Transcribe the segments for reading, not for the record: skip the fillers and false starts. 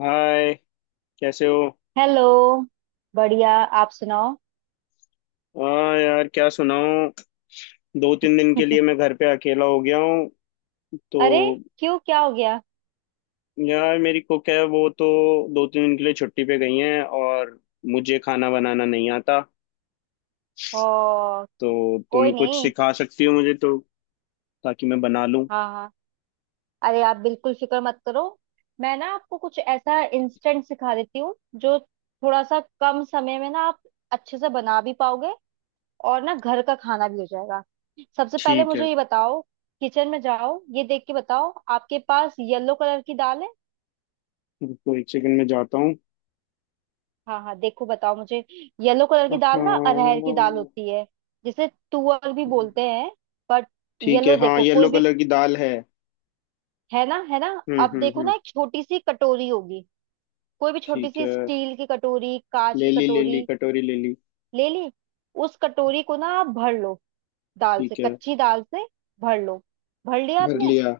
हाय। कैसे हो। हेलो। बढ़िया। आप सुनाओ। हाँ यार, क्या सुनाऊं। दो तीन दिन के लिए मैं घर पे अकेला हो गया हूँ तो। अरे, क्यों क्या हो गया? यार मेरी कुक है, वो तो दो तीन दिन के लिए छुट्टी पे गई हैं, और मुझे खाना बनाना नहीं आता, ओ, तो कोई तुम कुछ नहीं। सिखा सकती हो मुझे तो। ताकि मैं बना लूं। हाँ हाँ, अरे आप बिल्कुल फिक्र मत करो। मैं ना आपको कुछ ऐसा इंस्टेंट सिखा देती हूँ जो थोड़ा सा कम समय में ना आप अच्छे से बना भी पाओगे, और ना घर का खाना भी हो जाएगा। सबसे पहले ठीक है। मुझे ये बताओ, किचन में जाओ, ये देख के बताओ आपके पास येलो कलर की दाल है? रुको, एक सेकंड में जाता हूँ। हाँ हाँ, देखो बताओ मुझे। येलो कलर की हाँ दाल ना अरहर की दाल होती है जिसे तुअर भी बोलते हैं। बट ठीक है। येलो हाँ, देखो येलो कोई भी, कलर की दाल है। है ना, है ना? अब देखो हम्म। ना एक छोटी सी कटोरी होगी, कोई भी छोटी ठीक सी है, स्टील की कटोरी, कांच ले की ली। कटोरी। कटोरी ले ली। ले ली। उस कटोरी को ना आप भर लो दाल से, ठीक है, कच्ची दाल से। भर लो। भर लिया भर आपने? लिया।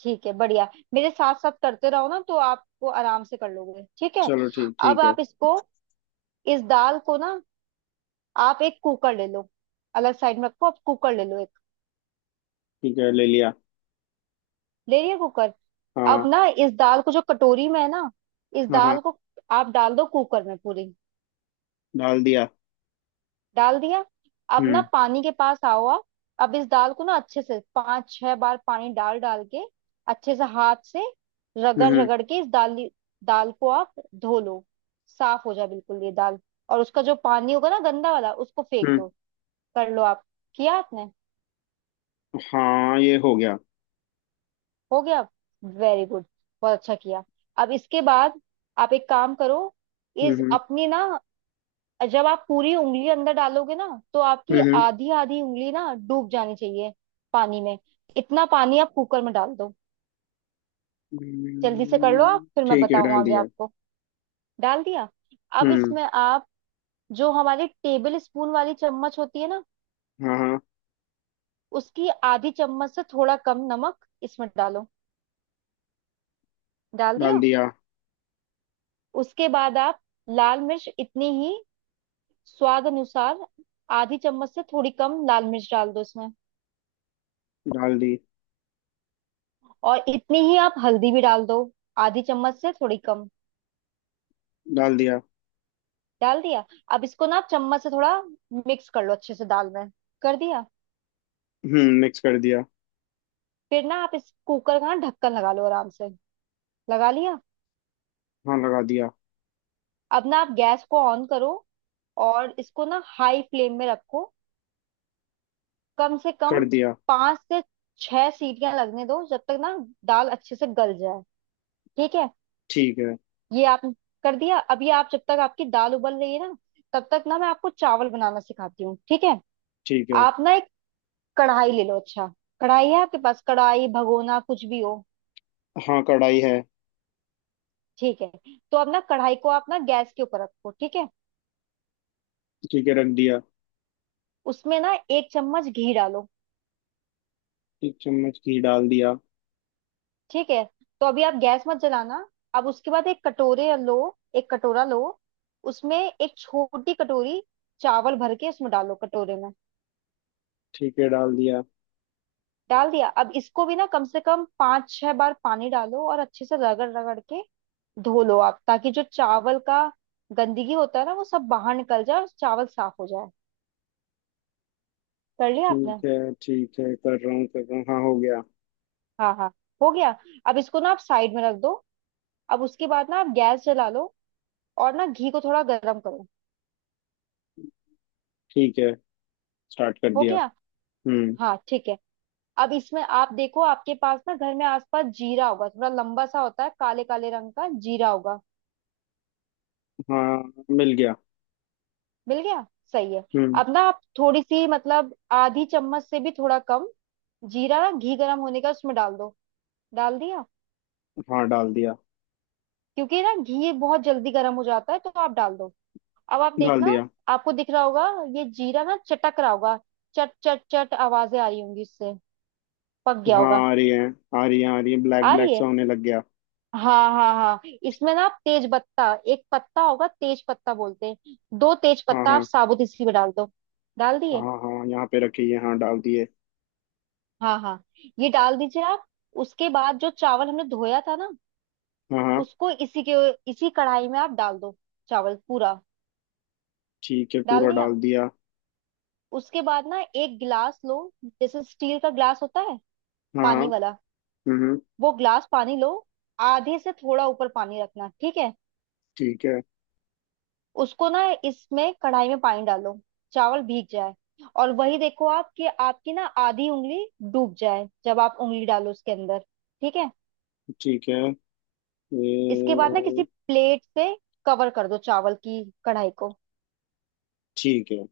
ठीक है, बढ़िया। मेरे साथ साथ करते रहो ना तो आपको आराम से कर लोगे, ठीक है? चलो, ठीक अब ठीक है। आप इसको, इस दाल को ना, आप एक कुकर ले लो। अलग साइड में रखो, आप कुकर ले लो एक। ठीक है, ले लिया। ले लिया कुकर। अब हाँ ना इस दाल को, जो कटोरी में है ना, इस हाँ। हाँ दाल को आप डाल दो कुकर में पूरी। डाल दिया। डाल दिया। अब ना हम्म पानी के पास आओ आप। अब इस दाल को ना अच्छे से 5-6 बार पानी डाल डाल के, अच्छे से हाथ से हम्म रगड़ हम्म रगड़ के, इस दाल, दाल को आप धो लो। साफ हो जाए बिल्कुल ये दाल, और उसका जो पानी होगा ना गंदा वाला, उसको फेंक हम्म, दो। कर लो आप। किया आपने? हाँ ये हो गया। हो गया। वेरी गुड, बहुत अच्छा किया। अब इसके बाद आप एक काम करो, हम्म इस हम्म अपनी ना, जब आप पूरी उंगली अंदर डालोगे ना, तो आपकी हम्म आधी आधी उंगली ना डूब जानी चाहिए पानी में। इतना पानी आप कुकर में डाल दो। जल्दी से कर लो आप, फिर मैं ठीक है बताऊं डाल आगे दिया। आपको। डाल दिया। अब हम्म। इसमें आप, जो हमारी टेबल स्पून वाली चम्मच होती है ना, हाँ हाँ उसकी आधी चम्मच से थोड़ा कम नमक इसमें डालो। डाल डाल दिया। दिया। उसके बाद आप लाल मिर्च इतनी ही, स्वाद अनुसार, आधी चम्मच से थोड़ी कम लाल मिर्च डाल दो इसमें। डाल दी। और इतनी ही आप हल्दी भी डाल दो, आधी चम्मच से थोड़ी कम। डाल दिया। डाल दिया। अब इसको ना आप चम्मच से थोड़ा मिक्स कर लो अच्छे से दाल में। कर दिया। मिक्स कर दिया। फिर ना आप इस कुकर का ना ढक्कन लगा लो आराम से। लगा लिया। हाँ लगा दिया। अब ना आप गैस को ऑन करो, और इसको ना हाई फ्लेम में रखो। कम से कम कर दिया। 5 से 6 सीटियां लगने दो जब तक ना दाल अच्छे से गल जाए, ठीक है? ठीक है। ये आप कर दिया। अभी आप, जब तक आपकी दाल उबल रही है ना, तब तक ना मैं आपको चावल बनाना सिखाती हूँ, ठीक है? ठीक है। आप ना एक कढ़ाई ले लो। अच्छा, कढ़ाई है आपके पास? कढ़ाई, भगोना, कुछ भी हो। हाँ कढ़ाई है। ठीक है। तो अब ना कढ़ाई को आप ना गैस के ऊपर रखो, ठीक है? ठीक है, रख दिया। उसमें ना एक चम्मच घी डालो। 1 चम्मच घी डाल दिया। ठीक है, तो अभी आप गैस मत जलाना। अब उसके बाद एक कटोरे लो, एक कटोरा लो। उसमें एक छोटी कटोरी चावल भर के उसमें डालो, कटोरे में। ठीक है, डाल दिया। डाल दिया। अब इसको भी ना कम से कम पांच छह बार पानी डालो, और अच्छे से रगड़ रगड़ के धो लो आप, ताकि जो चावल का गंदगी होता है ना वो सब बाहर निकल जाए और चावल साफ हो जाए। कर लिया आपने? ठीक है। ठीक है, कर रहा हूँ कर रहा हूँ, हाँ हो गया। हाँ हाँ, हो गया। अब इसको ना आप साइड में रख दो। अब उसके बाद ना आप गैस जला लो, और ना घी को थोड़ा गर्म करो। ठीक है, स्टार्ट कर हो दिया। गया। हम्म। हाँ ठीक है। अब इसमें आप देखो, आपके पास ना घर में आसपास जीरा होगा, थोड़ा लंबा सा होता है, काले काले रंग का जीरा होगा। हाँ मिल गया। मिल गया? सही है। हम्म। अब ना आप थोड़ी सी, मतलब आधी चम्मच से भी थोड़ा कम जीरा ना घी गर्म होने का उसमें डाल दो। डाल दिया। हाँ डाल दिया। क्योंकि ना घी बहुत जल्दी गर्म हो जाता है, तो आप डाल दो। अब आप डाल देखना, दिया। आपको दिख रहा होगा ये जीरा ना चटक रहा होगा, चट चट चट आवाजें आ रही होंगी इससे। पक गया हाँ होगा। आ रही है, आ रही है। आ रही है, ब्लैक आ ब्लैक रही सा है, होने लग गया। हाँ हाँ हाँ। इसमें ना आप तेज पत्ता, एक पत्ता होगा तेज पत्ता बोलते हैं, दो तेज हाँ पत्ता आप हाँ साबुत इसी में डाल दो। डाल दिए। हाँ। हाँ यहाँ पे रखी है, हाँ डाल दिए। हाँ हाँ, ये डाल दीजिए आप। उसके बाद जो चावल हमने धोया था ना, हाँ हाँ। उसको इसी के, इसी कढ़ाई में आप डाल दो, चावल पूरा। ठीक है, डाल पूरा दिया। डाल दिया। उसके बाद ना एक गिलास लो, जैसे स्टील का गिलास होता है हाँ हाँ। पानी वाला, हम्म हम्म, वो गिलास पानी लो। आधे से थोड़ा ऊपर पानी रखना, ठीक है? ठीक है। उसको ना इसमें कढ़ाई में पानी डालो, चावल भीग जाए। और वही देखो आप कि आपकी ना आधी उंगली डूब जाए जब आप उंगली डालो उसके अंदर, ठीक है? ठीक है इसके बाद ना किसी ये प्लेट से कवर कर दो चावल की कढ़ाई को। ठीक है,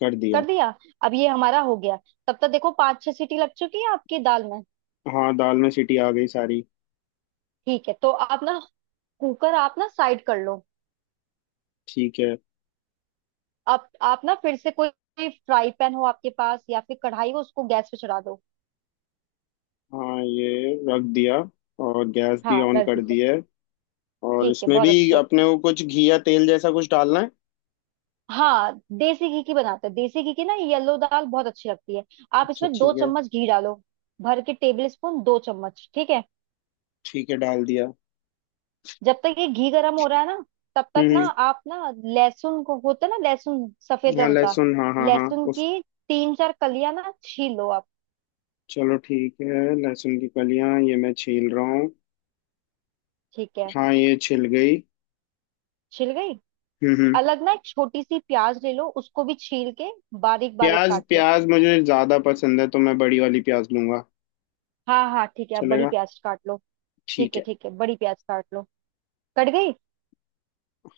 कर दिया। कर दिया। अब ये हमारा हो गया। तब तक देखो 5-6 सीटी लग चुकी है आपकी दाल में। हाँ दाल में सीटी आ गई सारी। ठीक है, तो आप ना कुकर आप ना साइड कर लो। ठीक है। आप ना फिर से कोई फ्राई पैन हो आपके पास, या फिर कढ़ाई हो, उसको गैस पे चढ़ा दो। हाँ ये रख दिया, और गैस भी हाँ ऑन रख कर दीजिए। दी है। और ठीक है, इसमें बहुत भी अच्छे। अपने को कुछ घी या तेल जैसा कुछ डालना है। हाँ, देसी घी की बनाते हैं, देसी घी की ना येलो दाल बहुत अच्छी लगती है। आप अच्छा, इसमें दो ठीक है। चम्मच घी डालो, भर के टेबल स्पून 2 चम्मच, ठीक है? ठीक है, डाल दिया। जब तक ये घी गरम हो रहा है ना, तब तक ना हम्म। आप ना लहसुन को, होता है ना लहसुन सफेद हाँ रंग का, लहसुन, हाँ हाँ हाँ लहसुन उस की 3-4 कलियां ना छील लो आप। चलो ठीक है, लहसुन की कलियां ये मैं छील रहा हूँ। ठीक है। हाँ ये छिल गई। छिल गई। हम्म। अलग ना एक छोटी सी प्याज ले लो, उसको भी छील के बारीक बारीक प्याज काट लो। प्याज मुझे ज्यादा पसंद है, तो मैं बड़ी वाली प्याज लूंगा। हाँ हाँ ठीक है, आप बड़ी चलेगा। प्याज काट लो। ठीक ठीक है है। ठीक है, बड़ी प्याज काट लो। कट गई?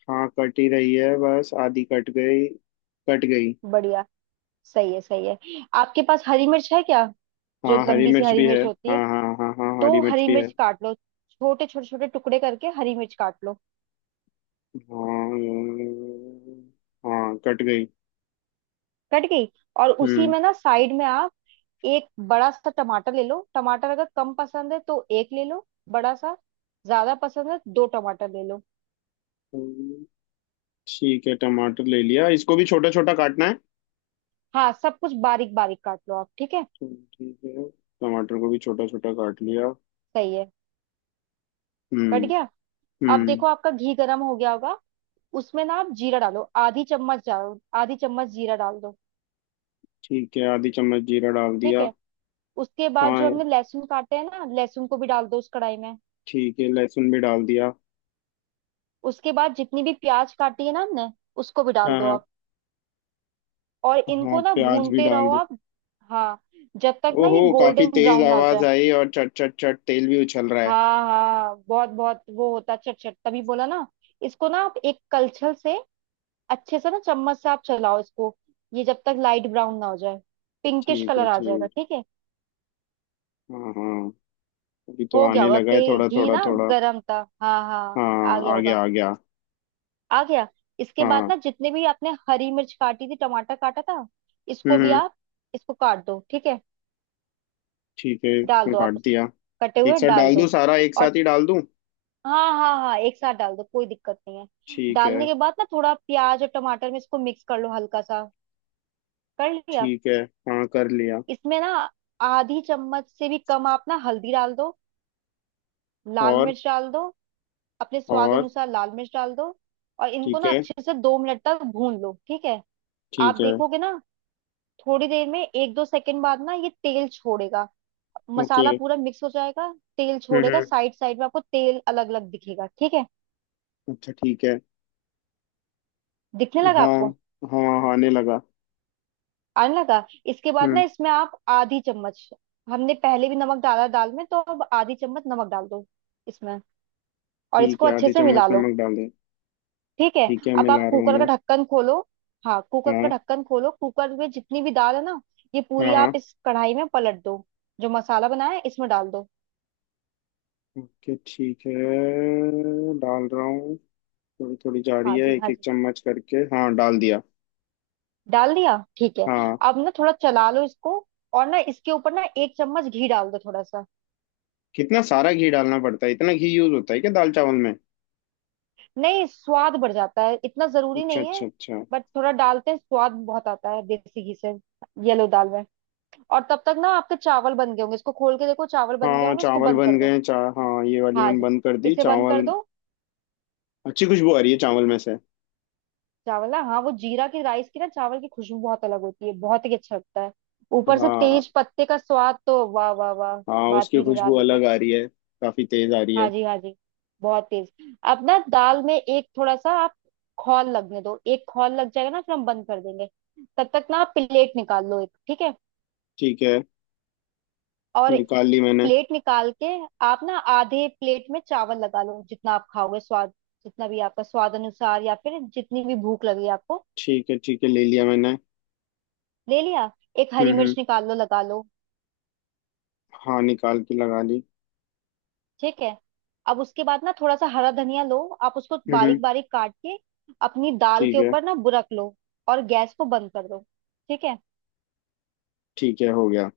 हाँ कट ही रही है, बस आधी कट गई। कट गई। बढ़िया, सही है सही है। आपके पास हरी मिर्च है क्या? जो हाँ हरी लंबी सी मिर्च हरी भी है। मिर्च होती हाँ है, हाँ हाँ हाँ, दो हरी मिर्च हरी भी है। मिर्च काट लो। छोटे छोटे छोटे टुकड़े करके हरी मिर्च काट लो। हाँ हाँ कट गई। कट गई। और उसी हम्म। में ना साइड में आप एक बड़ा सा टमाटर ले लो। टमाटर अगर कम पसंद है तो एक ले लो, बड़ा सा। ज्यादा पसंद है 2 टमाटर ले लो। ठीक है टमाटर ले लिया, इसको भी छोटा छोटा काटना है हाँ सब कुछ बारीक बारीक काट लो आप, ठीक है? तो। ठीक है, टमाटर को भी छोटा छोटा काट लिया। सही है। कट हम्म गया। अब हम्म। देखो आपका घी गर्म हो गया होगा। उसमें ना आप जीरा डालो, आधी चम्मच डालो, आधी चम्मच जीरा डाल दो। ठीक है, आधी चम्मच जीरा डाल ठीक दिया। है। उसके बाद जो हाँ हमने लहसुन काटे हैं ना, लहसुन को भी डाल दो उस कढ़ाई में। ठीक है, लहसुन भी डाल दिया। उसके बाद जितनी भी प्याज काटी है ना हमने, उसको भी डाल हाँ दो हाँ आप। और हाँ, इनको ना प्याज भी भूनते डाल रहो दी। आप। हाँ, जब तक ना ओहो, ये काफी गोल्डन तेज ब्राउन ना हो आवाज जाए। आई, और चट चट चट तेल भी उछल रहा है। हाँ हाँ, बहुत बहुत वो होता है, चटचट तभी बोला ना। इसको ना आप एक कलछल से, अच्छे से ना चम्मच से आप चलाओ इसको। ये जब तक लाइट ब्राउन ना हो जाए, पिंकिश ठीक है। कलर आ जाएगा, ठीक ठीक है? हाँ हाँ, अभी तो हो गया आने होगा, लगा ते है थोड़ा घी थोड़ा ना थोड़ा। गरम था। हाँ हाँ। आ हाँ गया आ गया, होगा। आ गया। आ गया। इसके बाद हाँ। ना जितने भी आपने हरी मिर्च काटी थी, टमाटर काटा था, इसको हम्म भी हम्म, आप, इसको काट दो, ठीक है? ठीक है डाल इसमें दो आप काट उसमें, दिया। कटे एक हुए साथ डाल डाल दूं दो। सारा, एक और, साथ ही डाल दूं। हाँ हाँ हाँ, एक साथ डाल दो, कोई दिक्कत नहीं है। ठीक है। डालने के बाद ना थोड़ा प्याज और टमाटर में इसको मिक्स कर लो, हल्का सा। कर लिया। ठीक है, हाँ कर लिया। इसमें ना आधी चम्मच से भी कम आप ना हल्दी डाल दो, लाल और मिर्च डाल दो, अपने स्वाद और अनुसार लाल मिर्च डाल दो। और इनको ठीक ना है। अच्छे से 2 मिनट तक भून लो, ठीक है? आप ठीक है। देखोगे ना, थोड़ी देर में 1-2 सेकंड बाद ना ये तेल छोड़ेगा, ओके। मसाला पूरा मिक्स हो जाएगा। तेल छोड़ेगा, हम्म। साइड साइड में आपको तेल अलग अलग दिखेगा, ठीक है? अच्छा ठीक है। दिखने लगा हाँ आपको? हाँ हाँ, आने लगा। आने लगा। इसके बाद ना हम्म। इसमें आप आधी चम्मच, हमने पहले भी नमक डाला दाल में तो अब आधी चम्मच नमक डाल दो इसमें, और ठीक इसको है, अच्छे आधी से चम्मच मिला लो। नमक डाल दे। ठीक है। ठीक है, अब आप मिला रहा हूँ कुकर का मैं। ढक्कन खोलो। हाँ कुकर का हाँ ढक्कन खोलो, कुकर में जितनी भी दाल है ना, ये पूरी हाँ आप हाँ। इस कढ़ाई में पलट दो, जो मसाला बनाया है इसमें डाल दो। ओके ठीक है, डाल रहा हूँ। थोड़ी थोड़ी जा रही हाँ है, जी, एक हाँ एक जी, चम्मच करके, हाँ डाल दिया। डाल दिया, ठीक है। हाँ। अब ना थोड़ा चला लो इसको, और ना इसके ऊपर ना एक चम्मच घी डाल दो, थोड़ा सा। कितना सारा घी डालना पड़ता है, इतना घी यूज होता है क्या दाल चावल में। नहीं, स्वाद बढ़ जाता है, इतना जरूरी अच्छा नहीं अच्छा है। अच्छा। बट थोड़ा डालते हैं, स्वाद बहुत आता है देसी घी से, येलो दाल में। और तब तक ना आपके चावल बन गए होंगे, इसको खोल के देखो, चावल बन गए हाँ होंगे, इसको चावल बंद कर बन दो। गए, चा हाँ ये वाली हाँ मैंने जी, बंद कर दी, इसे बंद चावल। कर दो। अच्छी खुशबू आ रही है चावल में से। चावल ना, हाँ वो जीरा की राइस की ना, चावल की खुशबू बहुत अलग होती है, बहुत ही अच्छा लगता है। ऊपर से हाँ तेज पत्ते का स्वाद, तो वाह वाह वाह, हाँ, बात उसकी ही खुशबू निराली है। अलग आ रही है। काफी तेज आ रही हाँ है। जी हाँ जी, बहुत तेज। अब ना दाल में एक थोड़ा सा आप खौल लगने दो, एक खौल लग जाएगा ना फिर हम बंद कर देंगे। तब तक ना आप प्लेट निकाल लो एक, ठीक है? ठीक है। और निकाल ली मैंने। प्लेट निकाल के, आप ना आधे प्लेट में चावल लगा लो, जितना आप खाओगे स्वाद, जितना भी आपका स्वाद अनुसार, या फिर जितनी भी भूख लगी आपको। ठीक है। ठीक है, ले लिया मैंने। ले लिया। एक हरी मिर्च हम्म। निकाल लो, लगा लो। हाँ निकाल के लगा ली। ठीक है। अब उसके बाद ना थोड़ा सा हरा धनिया लो आप, उसको हम्म। बारीक बारीक काट के अपनी दाल ठीक के है। ऊपर ना बुरक लो, और गैस को बंद कर दो, ठीक है? ठीक है, हो गया।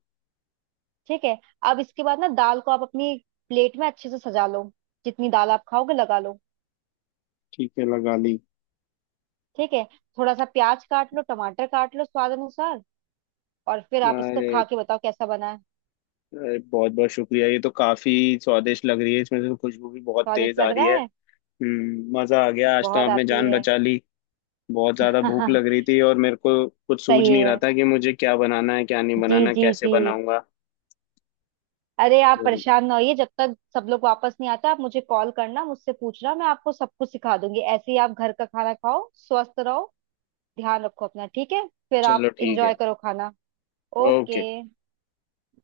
ठीक है। अब इसके बाद ना दाल को आप अपनी प्लेट में अच्छे से सजा लो, जितनी दाल आप खाओगे लगा लो। ठीक है, लगा ली। ठीक है। थोड़ा सा प्याज काट लो, टमाटर काट लो, स्वाद अनुसार, और फिर आप इसको खा अरे, के बताओ कैसा बना है। अरे बहुत बहुत शुक्रिया। ये तो काफी स्वादिष्ट लग रही है, इसमें से तो खुशबू भी बहुत तेज स्वादिष्ट आ लग रही रहा है। है? मजा आ गया आज, तो बहुत आपने आती जान है। बचा ली। बहुत ज्यादा भूख लग रही थी, और मेरे को कुछ सूझ सही नहीं रहा है। था कि मुझे क्या बनाना है, क्या नहीं जी बनाना, जी कैसे जी, बनाऊंगा। अरे आप तो परेशान ना होइए, जब तक सब लोग वापस नहीं आता आप मुझे कॉल करना, मुझसे पूछना, मैं आपको सब कुछ सिखा दूंगी। ऐसे ही आप घर का खाना खाओ, स्वस्थ रहो, ध्यान रखो अपना, ठीक है? फिर चलो, आप ठीक इंजॉय है। करो खाना। ओके। ओके।